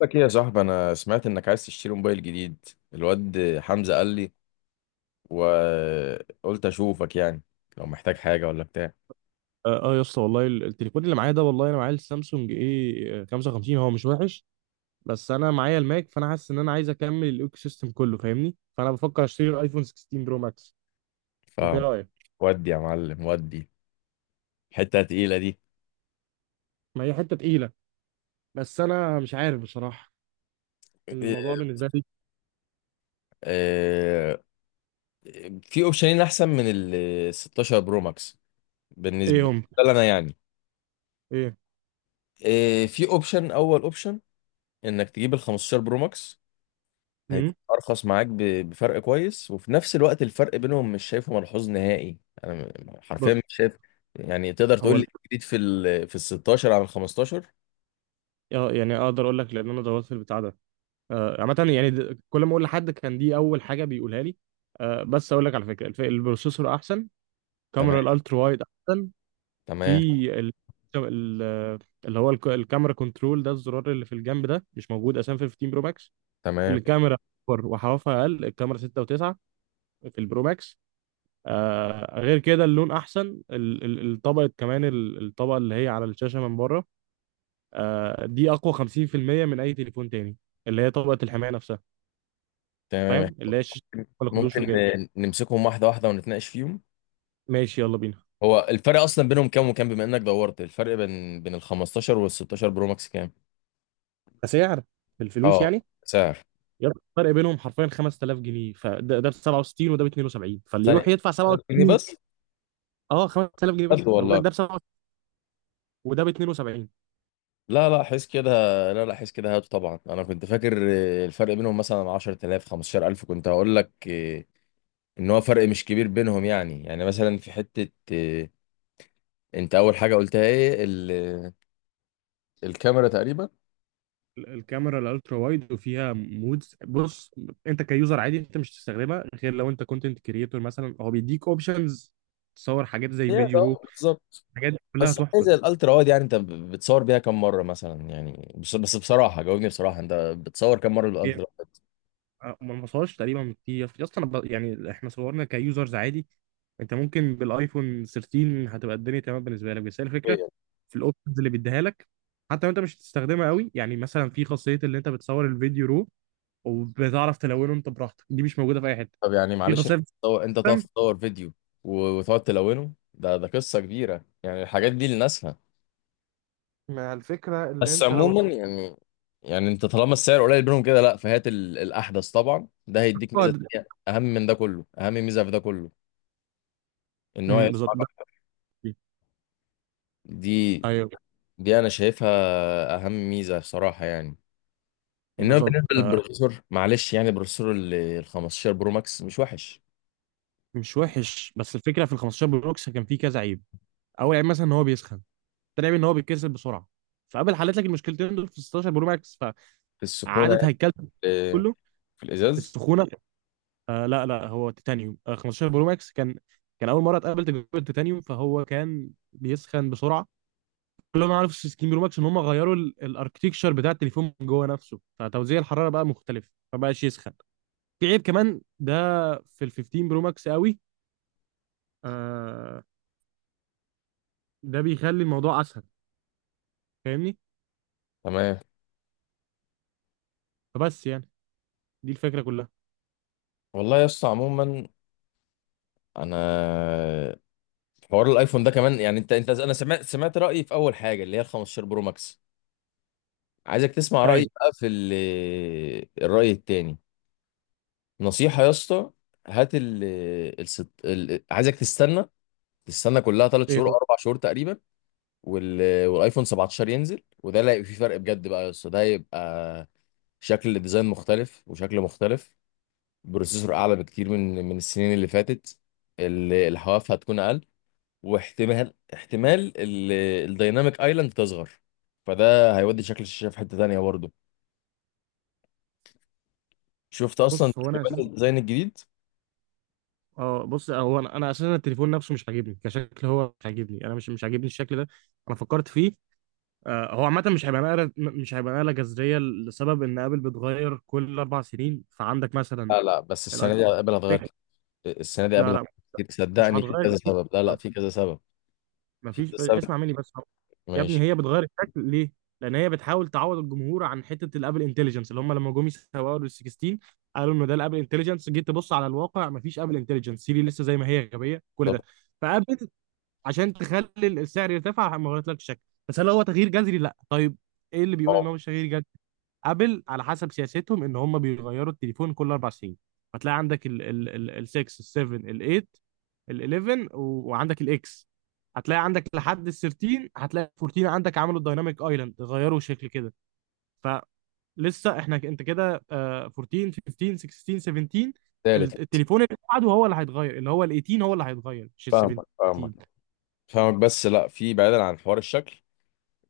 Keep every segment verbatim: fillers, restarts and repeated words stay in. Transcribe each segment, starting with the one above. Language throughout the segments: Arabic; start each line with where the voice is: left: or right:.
left: لك ايه يا صاحبي؟ انا سمعت انك عايز تشتري موبايل جديد. الواد حمزة قال لي، وقلت اشوفك يعني لو محتاج حاجة ولا بتاع.
right: اه آه يا اسطى، والله ال- التليفون اللي معايا ده والله، انا معايا السامسونج ايه خمسة وخمسين. هو مش وحش، بس انا معايا الماك، فانا حاسس ان انا عايز اكمل الايكو سيستم كله، فاهمني؟ فانا بفكر اشتري الايفون ستاشر برو ماكس. انت ايه رايك؟
left: فودي يا معلم ودي. حتة تقيلة دي.
right: ما هي حته تقيله، بس انا مش عارف بصراحه الموضوع بالنسبه لي.
left: آه، في اوبشنين احسن من ال ستاشر برو ماكس،
right: ايه
left: بالنسبة
right: هم؟
left: لي انا يعني.
right: ايه؟
left: آه، في اوبشن اول اوبشن انك تجيب ال خمسة عشر برو ماكس،
right: امم
left: هيكون ارخص معاك ب- بفرق كويس، وفي نفس الوقت الفرق بينهم مش شايفه ملحوظ نهائي. انا م- حرفيا
right: بص،
left: مش شايف يعني. تقدر
right: هو
left: تقول لي
right: ال-
left: جديد في ال في ال ستاشر على ال خمستاشر؟
right: آه، يعني اقدر اقول لك، لان انا دورت في البتاع ده. آه، عامه يعني د- كل ما اقول لحد كان دي اول حاجه بيقولها لي. آه، بس اقول لك على فكره الف- البروسيسور احسن،
left: تمام،
right: كاميرا الالترا وايد، في
left: تمام،
right: ال... ال... اللي هو الك- الكاميرا كنترول ده، الزرار اللي في الجنب ده مش موجود اساسا في ال خمستاشر برو ماكس.
left: تمام،
right: الكاميرا اكبر وحوافها اقل، الكاميرا ستة وتسعة و9 في البرو ماكس. آه، غير كده اللون احسن، ال- ال- الطبقه كمان، ال- الطبقه اللي هي على الشاشه من بره، آه، دي اقوى خمسين في المية من اي تليفون تاني، اللي هي طبقه الحمايه نفسها.
left: تمام.
right: فاهم؟ اللي هي الشاشه ما خدوش
left: ممكن
right: وكده.
left: ن- نمسكهم واحده واحده ونتناقش فيهم.
right: ماشي يلا بينا.
left: هو الفرق اصلا بينهم كام وكام؟ بما انك دورت، الفرق بين بين ال خمستاشر وال ستاشر برو ماكس كام؟
right: كسعر، بالفلوس
left: اه،
right: يعني؟
left: سعر.
right: يا اسطى الفرق بينهم حرفيا خمسة آلاف جنيه، فده ده ب سبعة وستين وده ب اتنين وسبعين، فاللي يروح
left: ثانية،
right: يدفع
left: سعر جنيه
right: سبعة وستين.
left: بس؟
right: اه، خمسة آلاف جنيه
left: بجد
right: بس. ما بقول لك
left: والله؟
right: ده ب سبعة وستين وده ب اتنين وسبعين.
left: لا لا، حس كده. لا لا، حس كده، هاته طبعا. انا كنت فاكر آه، الفرق بينهم مثلا عشرة آلاف خمسة عشر الف، كنت هقول لك آه، ان هو فرق مش كبير بينهم يعني. يعني مثلا في حتة آه، انت اول حاجة قلتها ايه؟ ال- آه، الكاميرا تقريبا.
right: ال- الكاميرا الالترا وايد وفيها مودز. بص، انت كيوزر عادي، انت مش تستخدمها غير لو انت كونتنت كريتور مثلا. هو بيديك اوبشنز تصور حاجات زي
left: هي ده،
right: فيديو رو،
left: آه، بالظبط.
right: الحاجات دي كلها
left: بس حاجة
right: تحفه.
left: زي الالترا وايد، يعني انت ب- بتصور بيها كام مرة مثلا؟ يعني بس بس بصراحة جاوبني بصراحة، انت بتصور كام مرة
right: يعني
left: بالالترا
right: آه، ما نوصلش تقريبا، في في اصلا ب- يعني احنا صورنا كيوزرز عادي، انت ممكن بالايفون تلتاشر هتبقى الدنيا تمام بالنسبه لك. بس هي الفكره
left: وايد؟
right: في الاوبشنز اللي بيديها لك، حتى لو انت مش هتستخدمها قوي. يعني مثلا في خاصيه اللي انت بتصور الفيديو رو وبتعرف تلونه انت براحتك، دي مش موجوده في اي حته.
left: طب يعني
right: في
left: معلش،
right: خاصيه، في
left: تصور- انت تقف تصور فيديو و- وتقعد تلونه؟ ده ده قصة كبيرة يعني، الحاجات دي لناسها.
right: مع الفكرة اللي
left: بس
right: انت لو
left: عموما
right: اتحطيت.
left: يعني، يعني انت طالما السعر قليل بينهم كده، لا فهات ال- الاحدث طبعا. ده هيديك
right: اه،
left: ميزه
right: ده-
left: تانيه اهم من ده كله، اهم ميزه في ده كله ان هو
right: امم
left: يدفع
right: بالظبط، ده
left: رقم.
right: حقيقي.
left: دي،
right: ايوه،
left: دي انا شايفها اهم ميزه صراحه يعني. انما
right: بالظبط
left: بالنسبه
right: آه.
left: للبروسيسور معلش، يعني البروسيسور ال ال خمستاشر برو ماكس مش وحش
right: مش وحش، بس الفكره في ال خمسة عشر بروكس كان فيه كذا عيب. اول عيب مثلا ان هو بيسخن، تاني عيب ان هو بيتكسر بسرعه، فقبل حلت لك المشكلتين دول في ستاشر برو ماكس.
left: في السخونه،
right: فقعدت هيكلت
left: في
right: كله
left: في الازاز.
right: السخونه. آه لا لا، هو تيتانيوم، آه خمسة عشر برو ماكس كان، كان اول مره اتقابل تجربه تيتانيوم، فهو كان بيسخن بسرعه. كل ما عرفوا في ستاشر برو ماكس ان هم غيروا الاركتكشر بتاع التليفون من جوه نفسه، فتوزيع الحراره بقى مختلف فبقاش يسخن. في عيب كمان ده في ال خمستاشر برو ماكس قوي، آه، ده بيخلي الموضوع اسهل، فاهمني؟
left: تمام.
right: فبس يعني، دي الفكره كلها.
left: والله يا اسطى عموما، انا حوار الايفون ده كمان يعني، انت انت انا سمعت سمعت رايي في اول حاجه اللي هي ال خمسة عشر برو ماكس. عايزك تسمع رأيي
right: ايوه.
left: بقى في ال- الرأي التاني. نصيحة يا اسطى، هات ال الست... ال... عايزك تستنى، تستنى كلها ثلاث
right: ايه
left: شهور
right: هو؟
left: اربع شهور تقريبا، وال... والايفون سبعة عشر ينزل. وده اللي هيبقى فيه فرق بجد بقى يا اسطى. ده هيبقى شكل الديزاين مختلف، وشكل مختلف، بروسيسور اعلى بكتير من من السنين اللي فاتت. ال... الحواف هتكون اقل، واحتمال احتمال ال... الديناميك ايلاند تصغر. فده هيودي شكل الشاشة في حتة تانية برضه. شفت اصلا
right: بص، هو انا
left: تقريبا
right: اساسا،
left: الديزاين الجديد؟
right: اه بص، هو انا انا اساسا التليفون نفسه مش عاجبني كشكل، هو مش عاجبني، انا مش مش عاجبني الشكل ده. انا فكرت فيه. آه، هو عامة مش هيبقى نقلة، مش هيبقى نقلة جذرية، لسبب إن آبل بتغير كل أربع سنين، فعندك مثلا
left: لا لا، بس
right: الأيفون
left: السنه دي قبل هتغير
right: ستة.
left: كتير. السنه دي
right: لا
left: قبل
right: لا،
left: كتير
right: مش
left: صدقني، في
right: هتغير
left: كذا
right: كتير.
left: سبب. لا لا،
right: طب
left: في كذا سبب. في
right: مفيش،
left: كذا سبب.
right: اسمع مني بس أهو. يا ابني،
left: ماشي.
right: هي بتغير الشكل ليه؟ لأن هي بتحاول تعوض الجمهور عن حتة الآبل انتليجنس اللي هم لما جم يسوقوا لل ستاشر قالوا إنه ده الآبل انتليجنس. جيت تبص على الواقع، مفيش آبل انتليجنس، سيري لسه زي ما هي غبية، كل
left: طب،
right: ده. فآبل عشان تخلي السعر يرتفع ما غيرتلكش الشكل. بس هل هو تغيير جذري؟ لا. طيب إيه اللي بيقول إن
left: اه،
right: هو مش تغيير جذري؟ ابل على حسب سياستهم ان هم بيغيروا التليفون كل اربع سنين، فتلاقي عندك ال ال ال ال ستة، ال سبعة، ال تمانية، ال حداشر، و- وعندك الاكس. هتلاقي عندك لحد ال تلتاشر، هتلاقي ال اربعتاشر عندك عملوا الدايناميك ايلاند، غيروا شكل كده. فلسه احنا ك- انت كده، آه، اربعتاشر، خمستاشر، ستاشر، سبعتاشر،
left: تالت.
right: ال- التليفون اللي بعده هو اللي هيتغير، اللي هو ال ثمانية عشر هو اللي هيتغير مش ال
left: فاهمك، فاهمك،
right: سبعتاشر.
left: فاهمك، بس لا، في بعيدا عن حوار الشكل،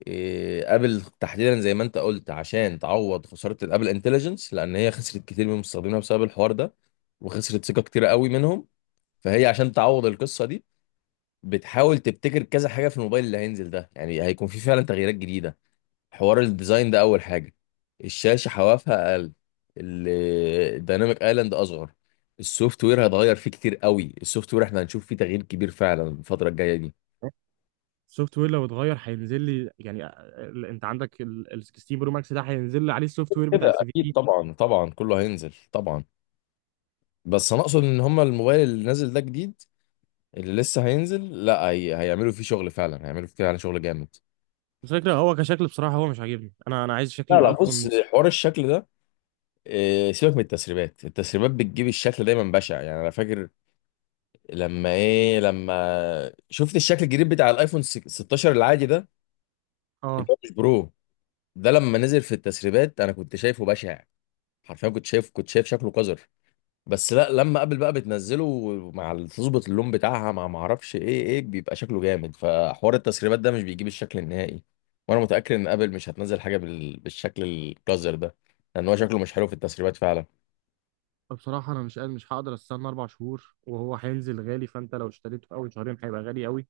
left: إيه، ابل تحديدا زي ما انت قلت عشان تعوض خساره الابل انتليجنس، لان هي خسرت كتير من مستخدمينها بسبب الحوار ده، وخسرت ثقه كتير قوي منهم. فهي عشان تعوض القصه دي بتحاول تبتكر كذا حاجه في الموبايل اللي هينزل ده. يعني هيكون في فعلا تغييرات جديده. حوار الديزاين ده اول حاجه، الشاشه حوافها اقل، ال- الديناميك ايلاند اصغر، السوفت وير هيتغير فيه كتير قوي. السوفت وير احنا هنشوف فيه تغيير كبير فعلا الفتره الجايه دي.
right: السوفت وير لو اتغير هينزل لي يعني؟ آه، ال- انت عندك ال ال ستاشر برو ماكس، ده هينزل لي عليه السوفت وير بتاع
left: كده
right: ال
left: اكيد
right: سبعتاشر.
left: طبعا، طبعا كله هينزل طبعا. بس انا اقصد ان هما الموبايل اللي نازل ده جديد، اللي لسه هينزل، لا هي... هيعملوا فيه شغل فعلا، هيعملوا فيه فعلا شغل جامد.
right: الفكرة هو كشكل بصراحة هو مش عاجبني، انا انا عايز شكل
left: لا لا،
right: الايفون
left: بص،
right: ده.
left: حوار الشكل ده، إيه، سيبك من التسريبات. التسريبات بتجيب الشكل دايما بشع يعني. انا فاكر لما ايه، لما شفت الشكل الجديد بتاع الايفون ستاشر العادي ده، اللي
right: اه،
left: هو مش برو، ده لما نزل في التسريبات انا كنت شايفه بشع. حرفيا كنت شايف كنت شايف شكله قذر. بس لا، لما ابل بقى بتنزله مع ال- تظبط اللون بتاعها، مع ما اعرفش ايه ايه بيبقى شكله جامد. فحوار التسريبات ده مش بيجيب الشكل النهائي، وانا متاكد ان ابل مش هتنزل حاجه بال... بالشكل القذر ده، لان هو شكله مش حلو في التسريبات فعلا.
right: بصراحة أنا مش قادر، مش هقدر أستنى أربع شهور، وهو هينزل غالي، فأنت لو اشتريته في أول شهرين هيبقى غالي أوي.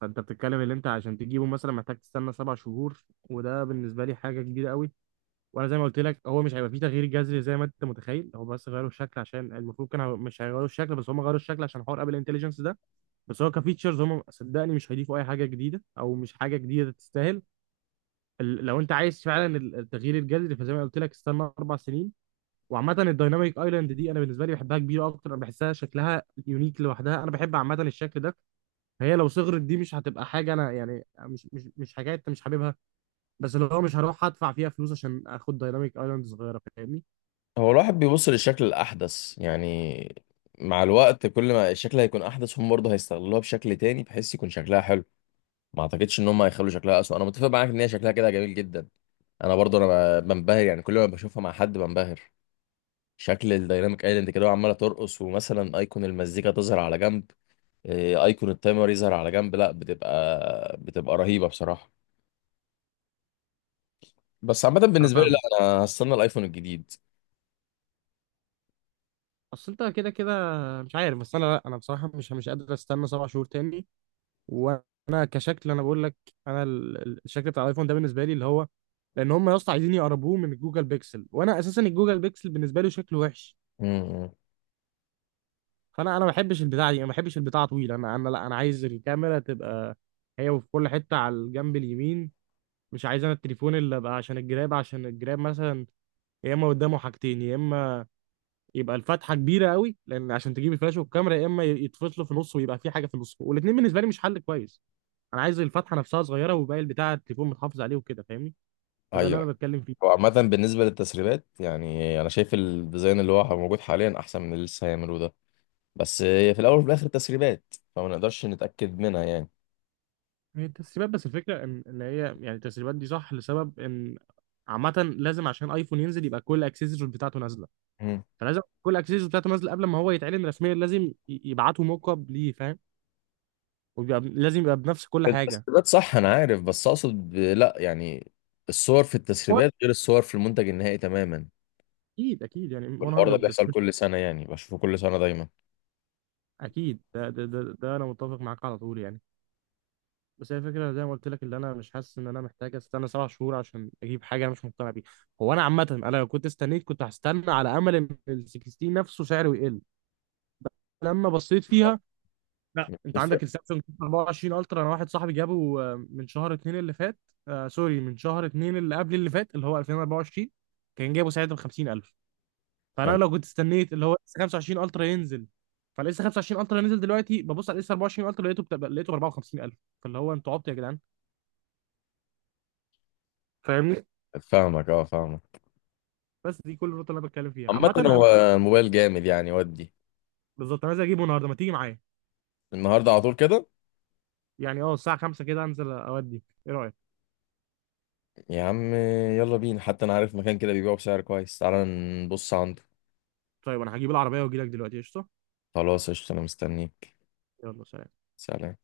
right: فأنت بتتكلم اللي أنت عشان تجيبه مثلا محتاج تستنى سبع شهور، وده بالنسبة لي حاجة كبيرة أوي. وأنا زي ما قلت لك، هو مش هيبقى فيه تغيير جذري زي ما أنت متخيل، هو بس غيروا الشكل، عشان المفروض كانوا مش هيغيروا الشكل، بس هم غيروا الشكل عشان حوار أبل انتليجنس ده. بس هو كفيتشرز، هم صدقني مش هيضيفوا أي حاجة جديدة، أو مش حاجة جديدة تستاهل. ال- لو انت عايز فعلا ال- التغيير الجذري، فزي ما قلت لك استنى اربع سنين. وعامه الدايناميك ايلاند دي انا بالنسبه لي بحبها كبيره اكتر، انا بحسها شكلها يونيك لوحدها، انا بحب عامه الشكل ده. فهي لو صغرت دي مش هتبقى حاجه، انا يعني مش مش مش حاجات انت مش حاببها، بس اللي هو مش هروح ادفع فيها فلوس عشان اخد دايناميك ايلاند صغيره، فاهمني؟
left: هو الواحد بيبص للشكل الأحدث يعني. مع الوقت كل ما الشكل هيكون أحدث هم برضه هيستغلوها بشكل تاني بحيث يكون شكلها حلو. ما أعتقدش إن هم هيخلوا شكلها أسوأ. أنا متفق معاك إن هي شكلها كده جميل جدا. أنا برضه أنا ب- بنبهر يعني، كل ما بشوفها مع حد بنبهر. شكل الديناميك ايلاند كده وعمالة ترقص، ومثلا أيقون المزيكا تظهر على جنب، إيه، أيقون التايمر يظهر على جنب، لا بتبقى بتبقى رهيبة بصراحة. بس عامة
right: انا
left: بالنسبة لي
right: فاهمك.
left: لا، أنا هستنى الأيفون الجديد.
right: اصل انت كده كده مش عارف، بس انا لا، انا بصراحه مش مش قادر استنى سبع شهور تاني. وانا كشكل انا بقول لك، انا ال- ال- الشكل بتاع الايفون ده بالنسبه لي، اللي هو، لان هم يا اسطى عايزين يقربوه من الجوجل بيكسل، وانا اساسا الجوجل بيكسل بالنسبه لي شكله وحش.
left: امم.
right: فانا، انا ما بحبش البتاعه دي، انا ما بحبش البتاعه طويله، انا انا لا، انا عايز الكاميرا تبقى هي في كل حته على الجنب اليمين، مش عايز انا التليفون اللي ابقى عشان الجراب، عشان الجراب مثلا يا اما قدامه حاجتين، يا اما يبقى الفتحه كبيره قوي، لان عشان تجيب الفلاش والكاميرا، يا اما يتفصلوا في نص ويبقى في حاجه في النص، والاثنين بالنسبه لي مش حل كويس. انا عايز الفتحه نفسها صغيره، وباقي البتاع التليفون متحافظ عليه وكده، فاهمني؟ فده اللي
left: أيوه.
right: انا بتكلم
left: هو
right: فيه.
left: عامة بالنسبة للتسريبات، يعني أنا شايف الديزاين اللي هو موجود حاليا أحسن من اللي لسه هيعملوه ده. بس هي في الأول وفي الآخر تسريبات، فما نقدرش نتأكد منها يعني.
right: هي التسريبات بس الفكره ان ان هي يعني التسريبات دي صح، لسبب ان عامه لازم عشان ايفون ينزل يبقى كل الاكسسوارز بتاعته نازله.
left: مم.
right: فلازم كل الاكسسوارز بتاعته نازله قبل ما هو يتعلن رسميا، لازم ي- يبعتوا موك اب ليه، فاهم؟ وبيبقى لازم يبقى بنفس كل حاجه.
left: التسريبات صح أنا عارف، بس أقصد ب- لأ يعني الصور في
right: هو
left: التسريبات غير الصور في المنتج النهائي تماما.
right: اكيد، اكيد يعني.
left: والحوار ده
right: مية بالمية
left: بيحصل كل سنة يعني، بشوفه كل سنة دايما.
right: اكيد، ده ده ده, ده انا متفق معاك على طول يعني. بس هي الفكرة زي ما قلت لك، اللي انا مش حاسس ان انا محتاج استنى سبع شهور عشان اجيب حاجة انا مش مقتنع بيها. هو انا عامة، انا لو كنت استنيت كنت هستنى على امل ان ال ستة عشر نفسه سعره يقل لما بصيت
left: آه.
right: فيها. لا،
left: مش
right: انت
left: بتفرق
right: عندك السامسونج اربعة وعشرين الترا، انا واحد صاحبي جابه آه، من شهر اتنين اللي فات، آه سوري، من شهر اتنين اللي قبل اللي فات، اللي هو الفين واربعة وعشرين، كان جايبه ساعتها ب خمسين الف. فانا
left: يعني.
right: لو كنت استنيت اللي هو لسه خمسة وعشرين الترا ينزل، فلسه خمسة وعشرين الترا نزل دلوقتي، ببص على لسه اربعة وعشرين الترا لقيته بتبقى- لقيته ب اربعة وخمسين الف، فاللي هو انتوا عبط يا جدعان، فاهمني؟
left: فاهمك، اه فاهمك.
right: بس دي كل النقطة اللي انا بتكلم فيها
left: عامة
right: عامة انا.
left: هو الموبايل جامد يعني ودي.
right: بالظبط، انا عايز اجيبه النهارده، ما تيجي معايا؟
left: النهاردة على طول كده؟
right: يعني اه الساعة خمسة كده انزل اودي، ايه رأيك؟
left: يا عم يلا بينا. حتى انا عارف مكان كده بيبيعه بسعر كويس، تعالى نبص عنده.
right: طيب انا هجيب العربية واجي لك دلوقتي، قشطة.
left: خلاص قشطة، انا مستنيك.
right: يلا سلام.
left: سلام.